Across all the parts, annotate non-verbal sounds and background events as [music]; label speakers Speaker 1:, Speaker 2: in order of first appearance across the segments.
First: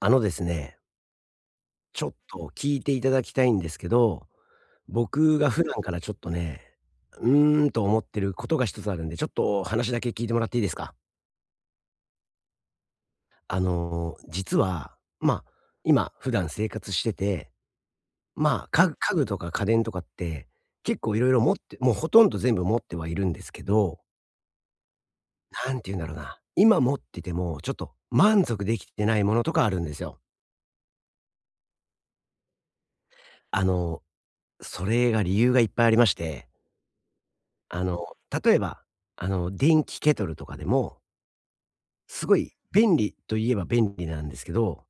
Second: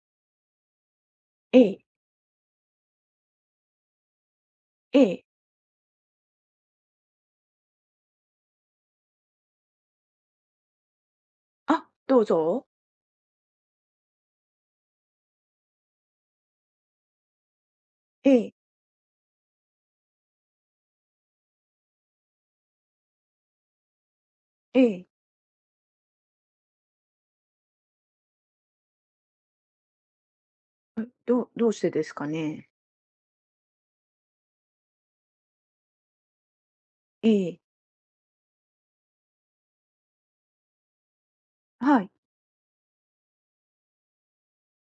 Speaker 1: あのですね、
Speaker 2: ええ、
Speaker 1: ちょっと聞いていただきたいんですけど、
Speaker 2: ええ。
Speaker 1: 僕が普段からちょっとね、うーんと思ってることが一つあるんで、ちょっと話だけ聞いてもらっていいですか？
Speaker 2: あ、どうぞ。
Speaker 1: 実は、ま、あ今普段生活してて、
Speaker 2: ええ、
Speaker 1: 家具とか家電とかって結構いろいろ持ってもうほとんど全部持ってはいるんですけど、
Speaker 2: ええ。
Speaker 1: なんて言うんだろうな、今持っててもちょっと満足できてないものとかあるんですよ。
Speaker 2: どうしてですかね？
Speaker 1: あの、それが理由がいっぱいありまして
Speaker 2: ええ、
Speaker 1: あの、例えば、電気ケトルとかでも、
Speaker 2: はい、
Speaker 1: すごい便利といえば便利なんですけど、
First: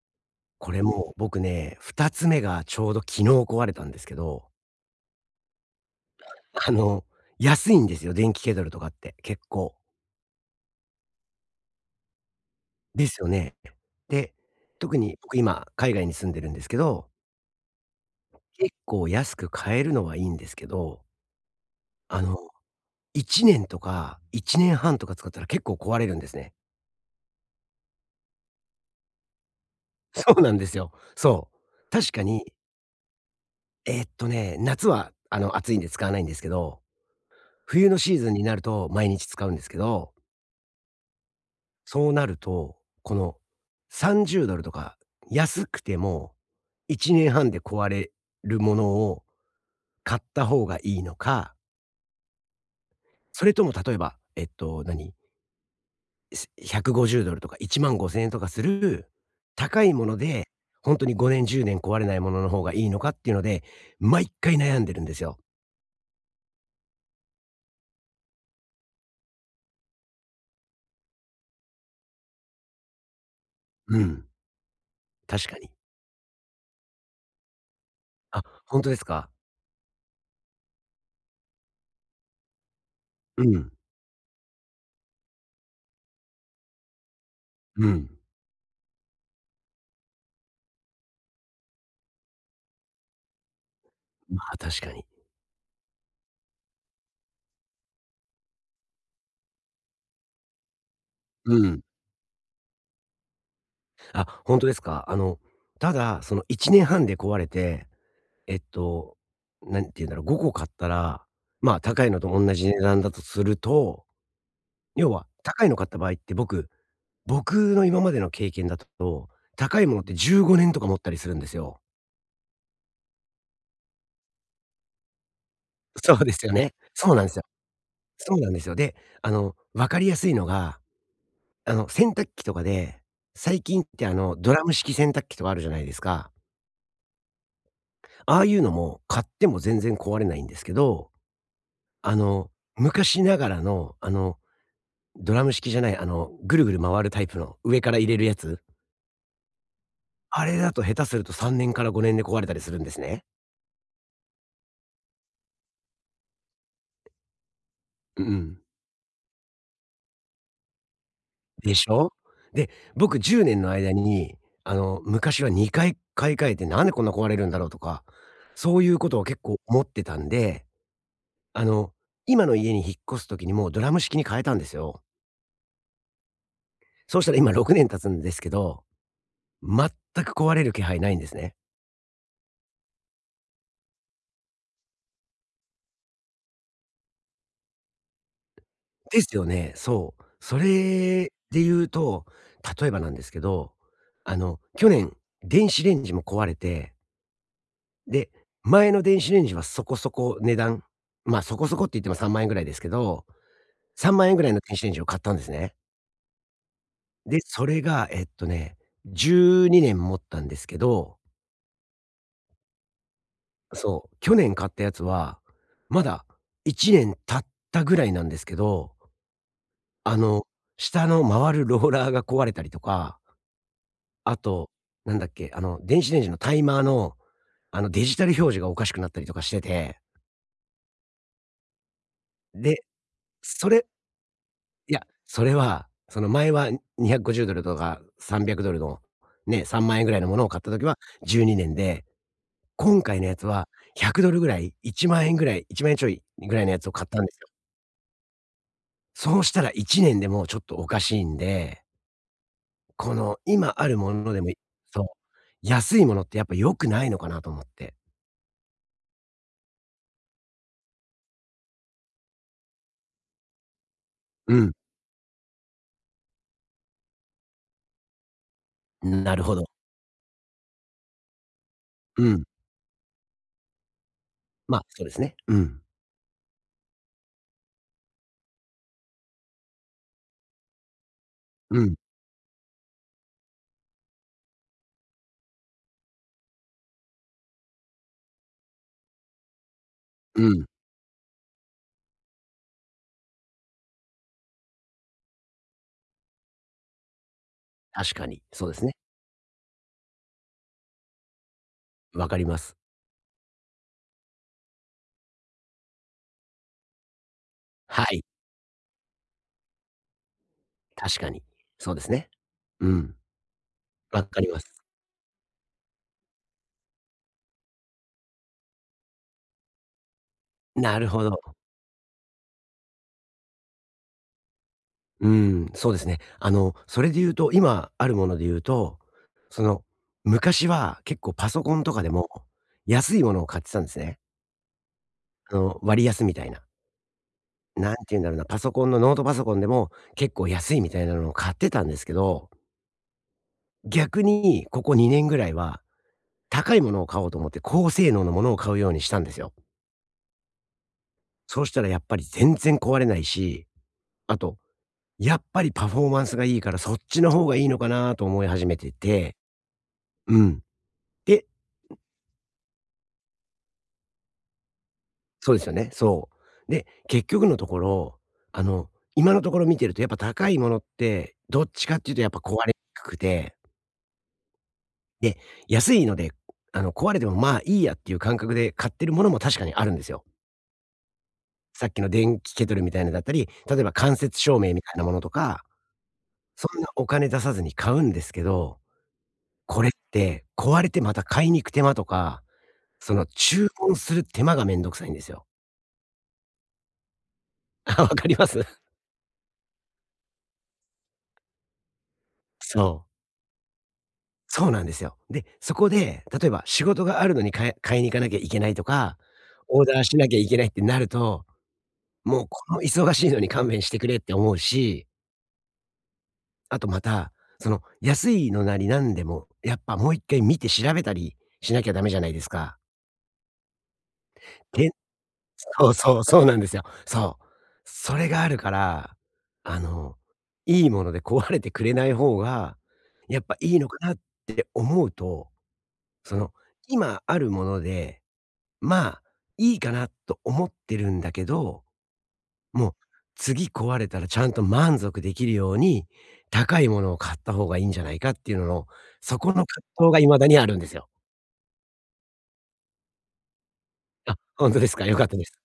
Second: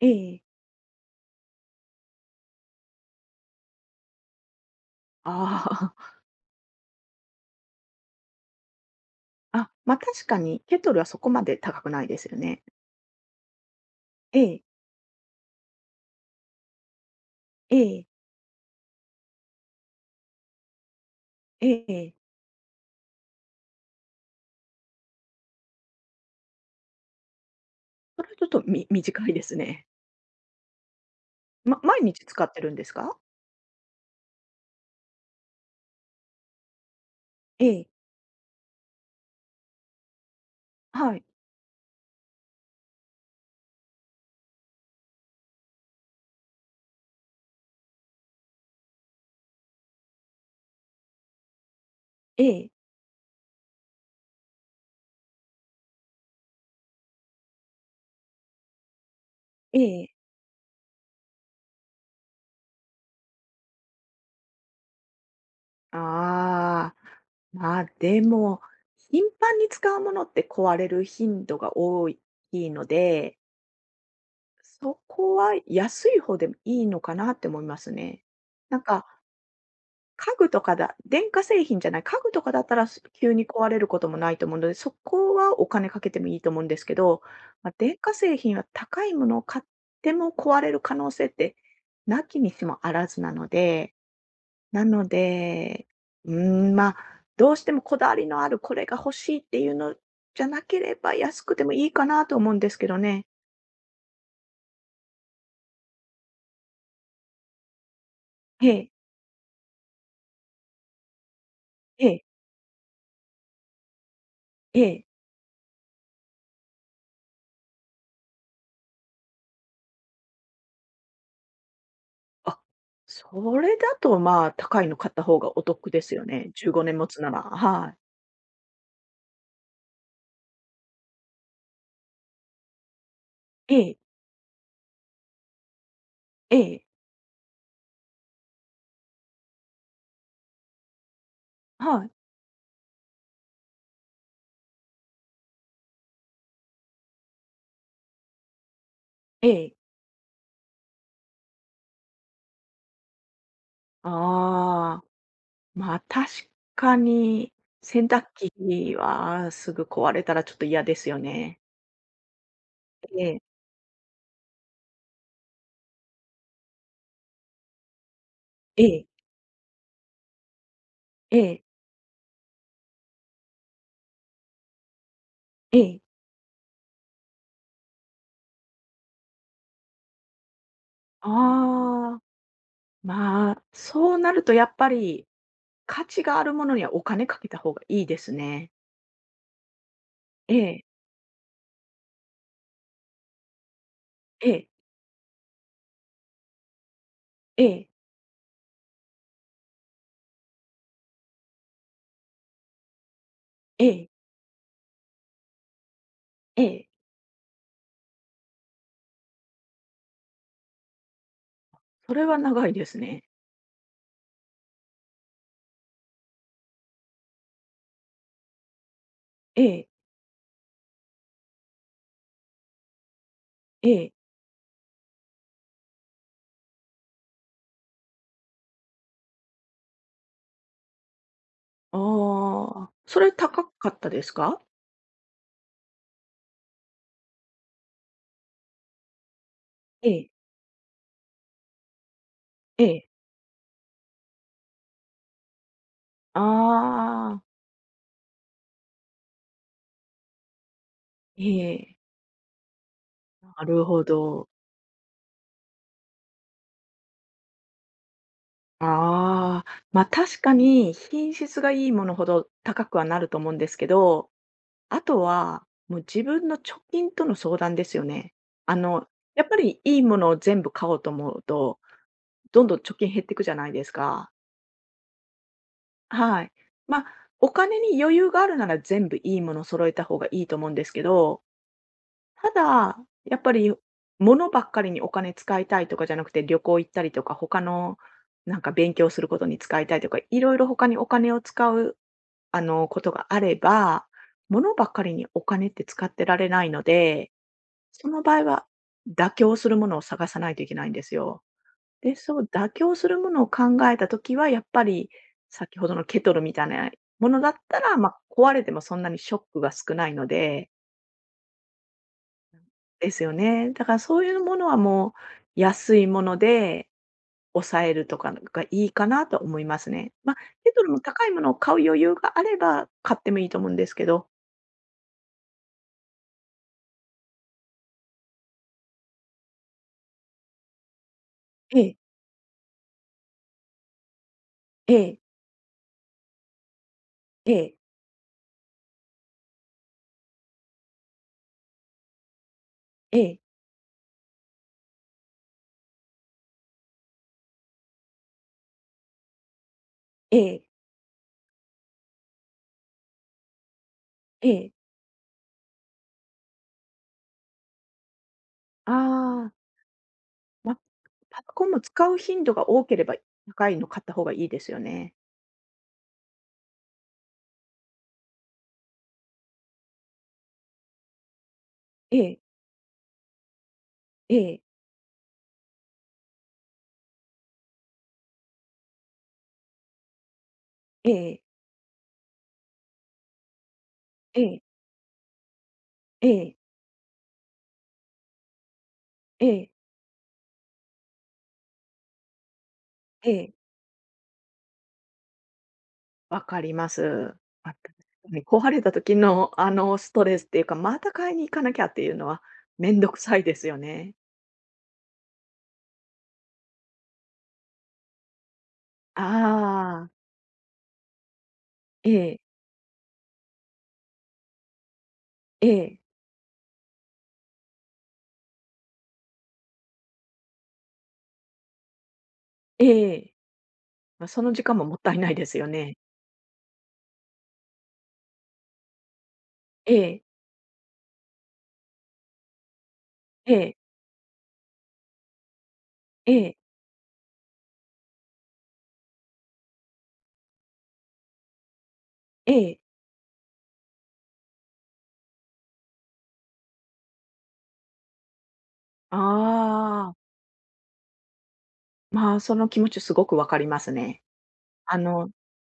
Speaker 2: ええ。
Speaker 1: これも僕ね、2つ目がちょうど昨日壊れたんですけど、
Speaker 2: あ
Speaker 1: あの、安いんですよ、電気ケトルとかって結
Speaker 2: あ、[laughs] あ、
Speaker 1: 構。
Speaker 2: ま、確かにケトルはそこまで高くないですよね。
Speaker 1: ですよね。で、
Speaker 2: ええ、
Speaker 1: 特に僕今海外に住んでるんですけど、
Speaker 2: ええ、
Speaker 1: 結構安く買えるのはいいんですけど、
Speaker 2: ええ。
Speaker 1: あの、1年とか1年半とか使ったら結構壊れるんですね。
Speaker 2: それはちょっと短いですね。
Speaker 1: そうなんですよ。そう。
Speaker 2: 毎
Speaker 1: 確か
Speaker 2: 日使っ
Speaker 1: に
Speaker 2: てるんですか？
Speaker 1: 夏は暑いんで使わないんですけど、
Speaker 2: ええ、
Speaker 1: 冬のシーズンになると毎日使うんですけど、
Speaker 2: はい、
Speaker 1: そうなると、この $30 とか、安くても1年半で壊れるものを買った方がいいのか、
Speaker 2: ええ、
Speaker 1: それとも例えば、$150 とか $15,000 とかする
Speaker 2: え
Speaker 1: 高いも
Speaker 2: え。
Speaker 1: ので、本当に5年10年壊れないものの方がいいのかっていうので、毎回悩んでるんですよ。
Speaker 2: ああ、ま、でも、頻繁に使うものって壊れる頻度が多いので
Speaker 1: うん、
Speaker 2: そこ
Speaker 1: 確
Speaker 2: は
Speaker 1: かに。
Speaker 2: 安い方でもいいのかなって思いますね。
Speaker 1: あ、
Speaker 2: なん
Speaker 1: 本当です
Speaker 2: か、
Speaker 1: か？
Speaker 2: 家具とかだ電化製品じゃない、家具とかだったら、急
Speaker 1: う
Speaker 2: に壊
Speaker 1: ん。
Speaker 2: れることもないと思うので、そこはお金かけてもいいと思うんですけど、まあ、
Speaker 1: う
Speaker 2: 電
Speaker 1: ん。
Speaker 2: 化製品は高いものを買っても壊れる可能性って、なきにしもあらずなので、
Speaker 1: まあ、確
Speaker 2: な
Speaker 1: かに。
Speaker 2: ので、まあ、どうしてもこだわりのあるこれが欲しいっていうのじゃなければ、安
Speaker 1: う
Speaker 2: くても
Speaker 1: ん。
Speaker 2: いいかなと思うんですけどね。
Speaker 1: あ、ほんとですか。ただ、その1年半で壊れて、えっ
Speaker 2: ええ、
Speaker 1: と、何て言うんだろう、5個買ったら、まあ、高
Speaker 2: え
Speaker 1: いの
Speaker 2: え、
Speaker 1: とおんなじ値段だとすると、
Speaker 2: ええ。
Speaker 1: 要は高いの買った場合って僕の今までの経験だと、高いものって15年とか持ったりするんですよ。
Speaker 2: あ、それだと、まあ、高いの買った方がお得です
Speaker 1: そ
Speaker 2: よ
Speaker 1: うです
Speaker 2: ね。
Speaker 1: よ
Speaker 2: 15
Speaker 1: ね。
Speaker 2: 年持
Speaker 1: そう
Speaker 2: つ
Speaker 1: なんで
Speaker 2: な
Speaker 1: す
Speaker 2: ら、
Speaker 1: よ。
Speaker 2: はい。
Speaker 1: そうなんですよ。で、分かりやすいのが、洗濯機とかで、最
Speaker 2: え
Speaker 1: 近っ
Speaker 2: え、
Speaker 1: てドラム式洗濯機とかあるじゃないですか。
Speaker 2: ええ、
Speaker 1: ああいうのも買っても全然壊れないんですけど、
Speaker 2: はい、
Speaker 1: あの、昔ながらの、ドラム式じゃない、ぐるぐる回るタイプの上から入れるやつ、
Speaker 2: ええ。
Speaker 1: あれだと下手すると3年から5年で壊れたりするんですね。
Speaker 2: ああ、まあ、確かに、洗
Speaker 1: うん
Speaker 2: 濯
Speaker 1: うん。
Speaker 2: 機はすぐ壊れたらちょっと嫌ですよね。
Speaker 1: でしょ？で、僕
Speaker 2: ええ、
Speaker 1: 10年の間に、昔は2回買い替えてなんでこんな壊れるんだろうとか、そ
Speaker 2: え
Speaker 1: ういう
Speaker 2: え、
Speaker 1: ことを結構思ってたんで、
Speaker 2: え
Speaker 1: あ
Speaker 2: え、
Speaker 1: の、今の家に引っ越す時にもうドラム式に変えたんですよ。
Speaker 2: ええ。
Speaker 1: そうしたら今6年経つんですけど全く壊れる気配ないんですね。
Speaker 2: ああ、まあ、そうなるとやっぱり、価値があるものにはお金かけた方がいいですね。
Speaker 1: ですよね、そう。
Speaker 2: え
Speaker 1: そ
Speaker 2: え、
Speaker 1: れで言うと、例えばなんですけど、
Speaker 2: ええ、
Speaker 1: 去年、電子レンジも壊れて、
Speaker 2: ええ、
Speaker 1: で、前の電子レンジはそこそこ値段、そこそこって言っても3万円ぐらいですけど、
Speaker 2: ええ、
Speaker 1: 3万円ぐらいの電子レンジを買ったんですね。
Speaker 2: ええ。
Speaker 1: で、それが、12年持ったんですけど、
Speaker 2: それは長いですね。
Speaker 1: そう、去年買ったやつは、まだ1年経ったぐらいなんですけど
Speaker 2: ええ、
Speaker 1: あの、下の回るローラーが壊れたりとか、
Speaker 2: ええ。
Speaker 1: あと、なんだっけ、電子レンジのタイマーの、デジタル表示がおかしくなったりとかしてて、で、
Speaker 2: ああ、それ高
Speaker 1: それ
Speaker 2: かったですか？
Speaker 1: いや、それは、その前は $250 とか $300 のね、3万円
Speaker 2: え
Speaker 1: ぐらいの
Speaker 2: え、
Speaker 1: ものを買った時は12年で、
Speaker 2: え
Speaker 1: 今
Speaker 2: え。
Speaker 1: 回のやつは $100 ぐらい、1万円ぐらい、1万円ちょいぐらいのやつを買ったんです
Speaker 2: あ
Speaker 1: よ。
Speaker 2: あ、
Speaker 1: そうしたら1年でもうちょっとおかしいん
Speaker 2: え
Speaker 1: で
Speaker 2: え。
Speaker 1: この
Speaker 2: な
Speaker 1: 今
Speaker 2: る
Speaker 1: ある
Speaker 2: ほ
Speaker 1: もので
Speaker 2: ど。
Speaker 1: もそう、安いものってやっぱ良くないのかなと思って。
Speaker 2: ああ、ま、確かに品質がいいものほど高くはなると思うんですけど、
Speaker 1: う
Speaker 2: あとは、もう自分の貯金との相談ですよね。あの、
Speaker 1: ん、なる
Speaker 2: やっ
Speaker 1: ほ
Speaker 2: ぱ
Speaker 1: ど。
Speaker 2: りいいものを全部買おうと思うと、
Speaker 1: うん、
Speaker 2: どんどん貯金減っていくじゃないですか。
Speaker 1: そうですね。うん、
Speaker 2: はい。まあ、お金に余裕があるなら全部いいもの揃えた方がいいと思うんですけど
Speaker 1: うん、
Speaker 2: ただ、やっぱり物ばっかりにお金使いたいとかじゃなくて、旅行行ったりとか、他のなんか勉強することに使いたいとか、い
Speaker 1: う
Speaker 2: ろい
Speaker 1: ん、
Speaker 2: ろ他にお金を使う、あの、ことがあれば、物ばっかりにお金って使ってられないので、そ
Speaker 1: 確
Speaker 2: の
Speaker 1: かに、
Speaker 2: 場合は
Speaker 1: そうですね。
Speaker 2: 妥協するものを探さないといけないんですよ。で、
Speaker 1: わか
Speaker 2: そ
Speaker 1: り
Speaker 2: う、
Speaker 1: ま
Speaker 2: 妥
Speaker 1: す。
Speaker 2: 協するものを考えたときは、やっぱり先ほどのケトルみたいなものだったら、
Speaker 1: は
Speaker 2: まあ、
Speaker 1: い、
Speaker 2: 壊れてもそんなにショックが少ないので、
Speaker 1: 確かに。そうですね。う
Speaker 2: で
Speaker 1: ん、
Speaker 2: すよね。だからそ
Speaker 1: わ
Speaker 2: ういう
Speaker 1: かり
Speaker 2: も
Speaker 1: ま
Speaker 2: の
Speaker 1: す。
Speaker 2: はもう安いもので抑えるとかがいいかなと思いますね。まあ、ケトル
Speaker 1: な
Speaker 2: も
Speaker 1: るほ
Speaker 2: 高いもの
Speaker 1: ど。
Speaker 2: を買う余裕があれば買ってもいいと思うんですけど。
Speaker 1: うん、そうですね。それで言うと、今あるもので言うと、その、昔は結構パソコ
Speaker 2: え
Speaker 1: ンと
Speaker 2: え、
Speaker 1: かでも、安いものを買ってたんですね。
Speaker 2: ええ、
Speaker 1: 割安みたいな。
Speaker 2: ええ、
Speaker 1: なんて言うんだろうな、パソコンのノートパソコンでも、結構安いみたいなのを買ってたんですけど、
Speaker 2: ええ、
Speaker 1: 逆にここ2年ぐらいは、高いものを買おうと思って高性能のものを買うようにしたんですよ。
Speaker 2: ええ、
Speaker 1: そうしたらやっぱり全然壊れないし、あ
Speaker 2: え
Speaker 1: と、
Speaker 2: え。
Speaker 1: やっぱりパフォーマンスがいいからそっちの方がいいのかなと思い始めてて、
Speaker 2: ああ、
Speaker 1: うん。
Speaker 2: まあ、パ
Speaker 1: で、
Speaker 2: ソコンも使う頻度が多ければ高いの買った方がいいですよね。
Speaker 1: そうですよね、そう。で、結局のところ、あの、今のところ見てるとやっぱ高いものって、どっちかっていう
Speaker 2: え
Speaker 1: とやっぱ
Speaker 2: え、
Speaker 1: 壊れにくくて
Speaker 2: ええ、
Speaker 1: で、安いので、壊れてもまあいいやっていう感覚で買ってるものも確かにあるんですよ。
Speaker 2: ええ、
Speaker 1: さっきの電気ケトルみたいなのだったり、例えば間接
Speaker 2: え
Speaker 1: 照
Speaker 2: え、
Speaker 1: 明みたいなものとか、
Speaker 2: ええ、
Speaker 1: そんなお金出さずに買うんですけど、
Speaker 2: ええ、
Speaker 1: これって壊れてまた買いに行く手間とか、その
Speaker 2: ええ。
Speaker 1: 注文する手間がめんどくさいんですよ。
Speaker 2: わかります。まあ、確
Speaker 1: [laughs] あ、わか
Speaker 2: か
Speaker 1: り
Speaker 2: に
Speaker 1: ます？
Speaker 2: 壊れた時の、あの、ストレスっていうか、また買いに行かなきゃっていうのは
Speaker 1: そ
Speaker 2: めんど
Speaker 1: う。
Speaker 2: くさいですよね。
Speaker 1: そうなんですよ。で、そこで、例えば仕事があるのに買いに行かなきゃいけないとか、オーダー
Speaker 2: ああ、
Speaker 1: しなきゃいけないってなると、
Speaker 2: ええ、
Speaker 1: もうこの忙しいのに勘弁してくれって思うし
Speaker 2: ええ、
Speaker 1: あとまた、その安いのなりなんでも、やっぱもう一回見て調べたりしなきゃダメじゃないですか。
Speaker 2: ええ。ま、その時間も
Speaker 1: で
Speaker 2: もったいないですよ
Speaker 1: そう
Speaker 2: ね。
Speaker 1: そう、そうなんですよ。そう。それがあるから、あ
Speaker 2: え
Speaker 1: の、
Speaker 2: え、
Speaker 1: いいもので壊れてくれない方が、やっ
Speaker 2: え
Speaker 1: ぱ
Speaker 2: え、
Speaker 1: いいのかなって思うと、
Speaker 2: え
Speaker 1: その、
Speaker 2: え、
Speaker 1: 今あるもので、まあ、いいかなと思ってるんだけど
Speaker 2: ええ。
Speaker 1: もう、次壊れたらちゃんと満足できるように、高いものを買った方がいいんじゃないかっていうのの、
Speaker 2: あ
Speaker 1: そこの葛藤
Speaker 2: あ、
Speaker 1: が未だにあるんですよ。
Speaker 2: まあ、その気持ちすごくわかりますね。
Speaker 1: あ、ほんとです
Speaker 2: あ
Speaker 1: か。良かっ
Speaker 2: の
Speaker 1: たです。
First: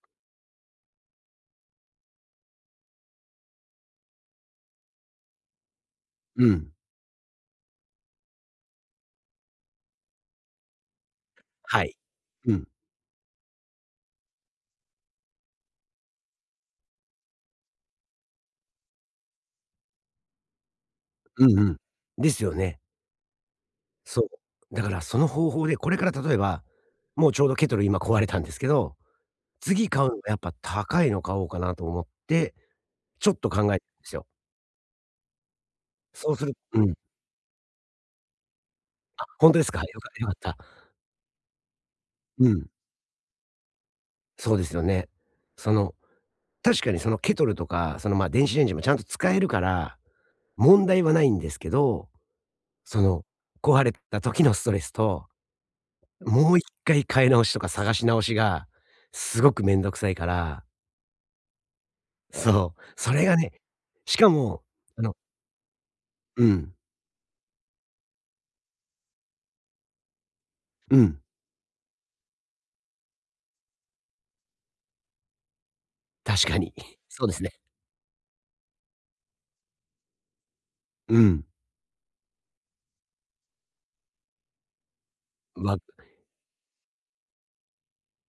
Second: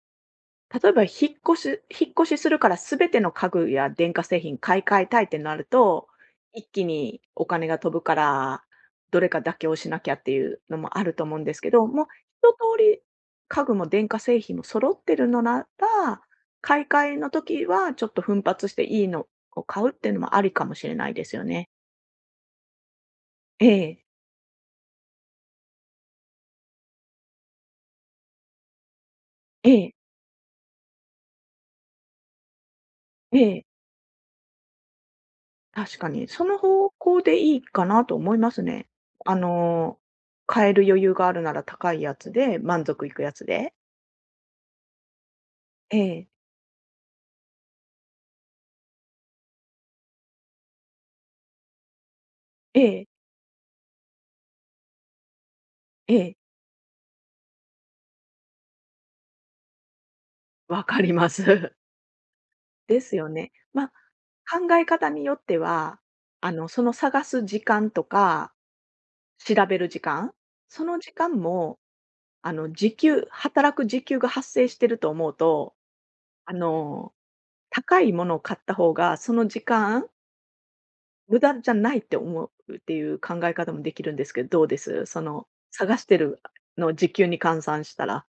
Speaker 2: 例えば、っ越し引っ越しするから全ての家具や電化製品買い替えたいってなると、
Speaker 1: う
Speaker 2: 一
Speaker 1: ん。
Speaker 2: 気にお金が飛ぶから、どれか妥協しなきゃっていうのもあると思うんですけ
Speaker 1: は
Speaker 2: ど、
Speaker 1: い。
Speaker 2: もう一
Speaker 1: うん。
Speaker 2: 通り家具も電化製品も揃ってるのなら、買い替えの時はちょっと奮発していいのを買うっていうのもありかもしれないですよ
Speaker 1: うんう
Speaker 2: ね。
Speaker 1: ん。ですよね。
Speaker 2: ええ。
Speaker 1: そう。だからその方法で、これから例えば、もうちょうどケトル今壊れたんですけど、
Speaker 2: え
Speaker 1: 次
Speaker 2: え。
Speaker 1: 買うのはやっぱ高いの買おうかなと思って、ちょっ
Speaker 2: え
Speaker 1: と考
Speaker 2: え。
Speaker 1: えてるんですよ。
Speaker 2: 確かに、
Speaker 1: そう
Speaker 2: そ
Speaker 1: する
Speaker 2: の
Speaker 1: う
Speaker 2: 方
Speaker 1: ん。
Speaker 2: 向でいいかなと思いますね。
Speaker 1: あ、
Speaker 2: あ
Speaker 1: ほんとですか。
Speaker 2: の、
Speaker 1: よかった。
Speaker 2: 買える余裕があるなら高いやつ
Speaker 1: う
Speaker 2: で、
Speaker 1: ん。
Speaker 2: 満足いくやつで。
Speaker 1: そうですよね。その
Speaker 2: ええ、
Speaker 1: 確かにそのケトルとか、その、電子レンジもちゃんと使えるから、問題はないんですけど、
Speaker 2: え
Speaker 1: そ
Speaker 2: え、
Speaker 1: の、壊れた時のストレスと、
Speaker 2: ええ、
Speaker 1: もう一回買い直しとか探し直しが、すごくめんどくさいから、
Speaker 2: わかります。[laughs]
Speaker 1: そう、
Speaker 2: で
Speaker 1: そ
Speaker 2: す
Speaker 1: れ
Speaker 2: よ
Speaker 1: が
Speaker 2: ね。
Speaker 1: ね、
Speaker 2: ま
Speaker 1: しか
Speaker 2: あ、
Speaker 1: も、
Speaker 2: 考え
Speaker 1: あ
Speaker 2: 方
Speaker 1: の
Speaker 2: によっては、
Speaker 1: う
Speaker 2: あの、
Speaker 1: ん、
Speaker 2: その探す時間とか、調べる時間、そ
Speaker 1: う
Speaker 2: の時
Speaker 1: ん、
Speaker 2: 間も、あの、働く時給が発生してると思うと、
Speaker 1: 確
Speaker 2: あ
Speaker 1: かに。[laughs]
Speaker 2: の、
Speaker 1: そうですね。
Speaker 2: 高いものを買った方が、その時間
Speaker 1: う
Speaker 2: 無
Speaker 1: ん、
Speaker 2: 駄じゃないって思うっていう考え方もできるんですけど、どうです？その、
Speaker 1: わ
Speaker 2: 探してるのを時給に換算したら。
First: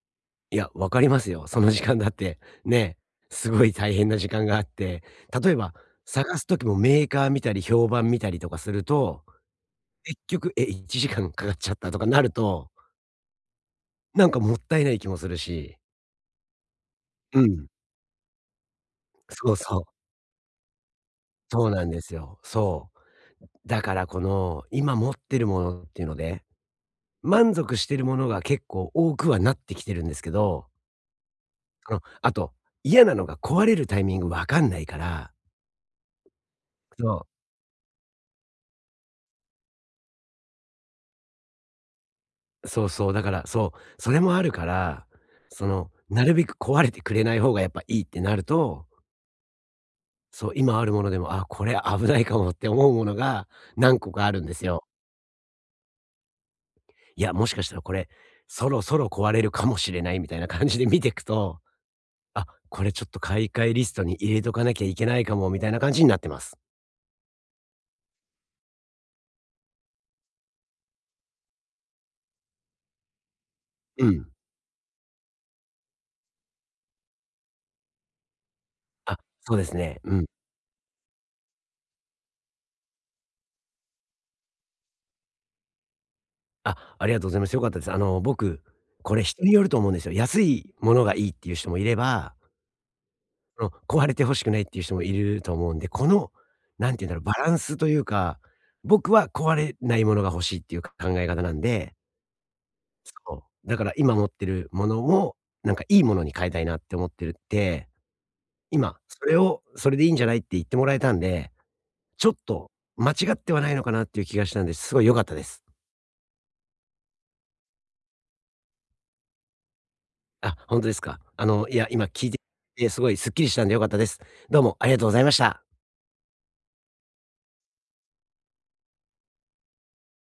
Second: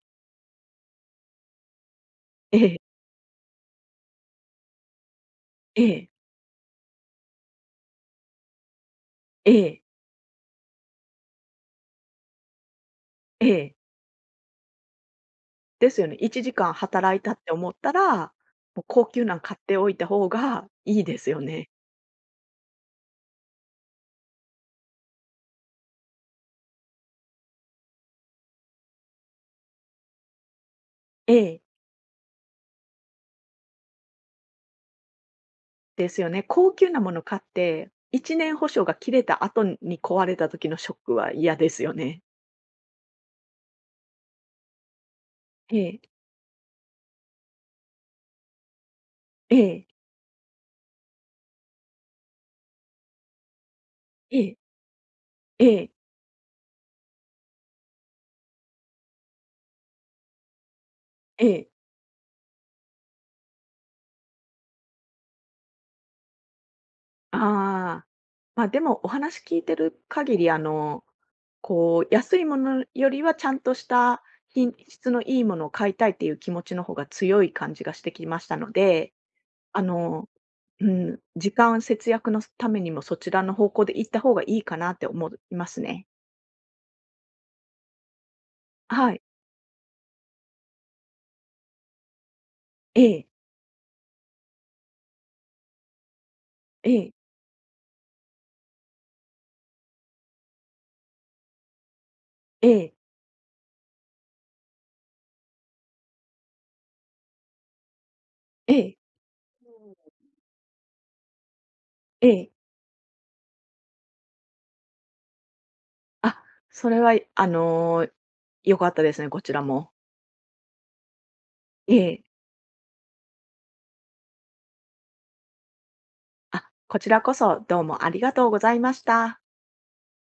Speaker 1: いや、分かりますよ。その時間だって、
Speaker 2: ええ、
Speaker 1: ね、すごい大変な時間があって、例えば、
Speaker 2: ええ、
Speaker 1: 探す時もメーカー見たり評判見たりとかすると
Speaker 2: ええ、
Speaker 1: 結局、え、1時間かかっちゃったとかなると、
Speaker 2: ええ。
Speaker 1: なんかもったいない気もするし。
Speaker 2: ですよね。1時間働いたっ
Speaker 1: う
Speaker 2: て
Speaker 1: ん。
Speaker 2: 思ったら、もう高級なん
Speaker 1: そ
Speaker 2: 買
Speaker 1: う
Speaker 2: って
Speaker 1: そう。
Speaker 2: おいた方がいいですよ
Speaker 1: そ
Speaker 2: ね。
Speaker 1: うなんですよ。そう。だからこの、今持ってるものっていうので、満足してるものが結構多くはなってきてるんですけど、
Speaker 2: ええ、
Speaker 1: その、あと、嫌なのが壊れるタイミングわかんないから、
Speaker 2: ですよね。高級な
Speaker 1: そ
Speaker 2: もの買
Speaker 1: う。
Speaker 2: って、1年保証が切れた後に壊れた時のショックは嫌ですよね。
Speaker 1: そうそう、だから、そう、それもあるから、そ
Speaker 2: え
Speaker 1: の、
Speaker 2: え、
Speaker 1: なるべく壊れてくれない方がやっぱいいってなると
Speaker 2: ええ、
Speaker 1: そう、今あるものでも、あ、これ危ないかもって思うものが何個かあ
Speaker 2: え
Speaker 1: るんで
Speaker 2: え、
Speaker 1: すよ。
Speaker 2: ええ、
Speaker 1: いや、もしかしたらこれ、そろそろ壊れるかもしれないみたいな感じで見ていく
Speaker 2: え
Speaker 1: と、
Speaker 2: え。
Speaker 1: あ、これちょっと買い替えリストに入れとかなきゃいけないかもみたいな感じになってます。
Speaker 2: ああ。ま、でもお話聞いてる限り、あの、こう、安いものよりはちゃんとし
Speaker 1: う
Speaker 2: た
Speaker 1: ん。
Speaker 2: 品質のいいものを買いたいっていう気持ちの方が強い感じがしてきましたので、
Speaker 1: あ、そうです
Speaker 2: あ
Speaker 1: ね。うん。
Speaker 2: の、うん、時間節約のためにもそちらの方向で行った方がいいかなって思いますね。
Speaker 1: あ、ありがとうございます。良かったです。僕、
Speaker 2: は
Speaker 1: こ
Speaker 2: い。
Speaker 1: れ人によると思うんですよ。安いものがいいっていう人もいれば
Speaker 2: ええ、
Speaker 1: うん、壊れて欲しくないっていう人もいると思うんで、この、な
Speaker 2: え
Speaker 1: んて言うん
Speaker 2: え、
Speaker 1: だろう、バランスというか、僕は壊れないものが欲しいっていう考え方なんで、
Speaker 2: ええ、
Speaker 1: そう、だから今持ってるものも、なんかいいものに変えたいなって思ってるって、
Speaker 2: ええ。
Speaker 1: 今それをそれでいいんじゃないって言ってもらえたんで、ち
Speaker 2: え
Speaker 1: ょっ
Speaker 2: え。
Speaker 1: と間違ってはないのかなっていう気がしたんで、すごい良かったです。
Speaker 2: あ、それは、あの、良かったですね、こちらも。
Speaker 1: あ、本当ですか。いや、
Speaker 2: え
Speaker 1: 今
Speaker 2: え。
Speaker 1: 聞いてすごいスッキリしたんで良かったです。どうもありがとうございました。
Speaker 2: あ、こちらこそどうもありがとうございました。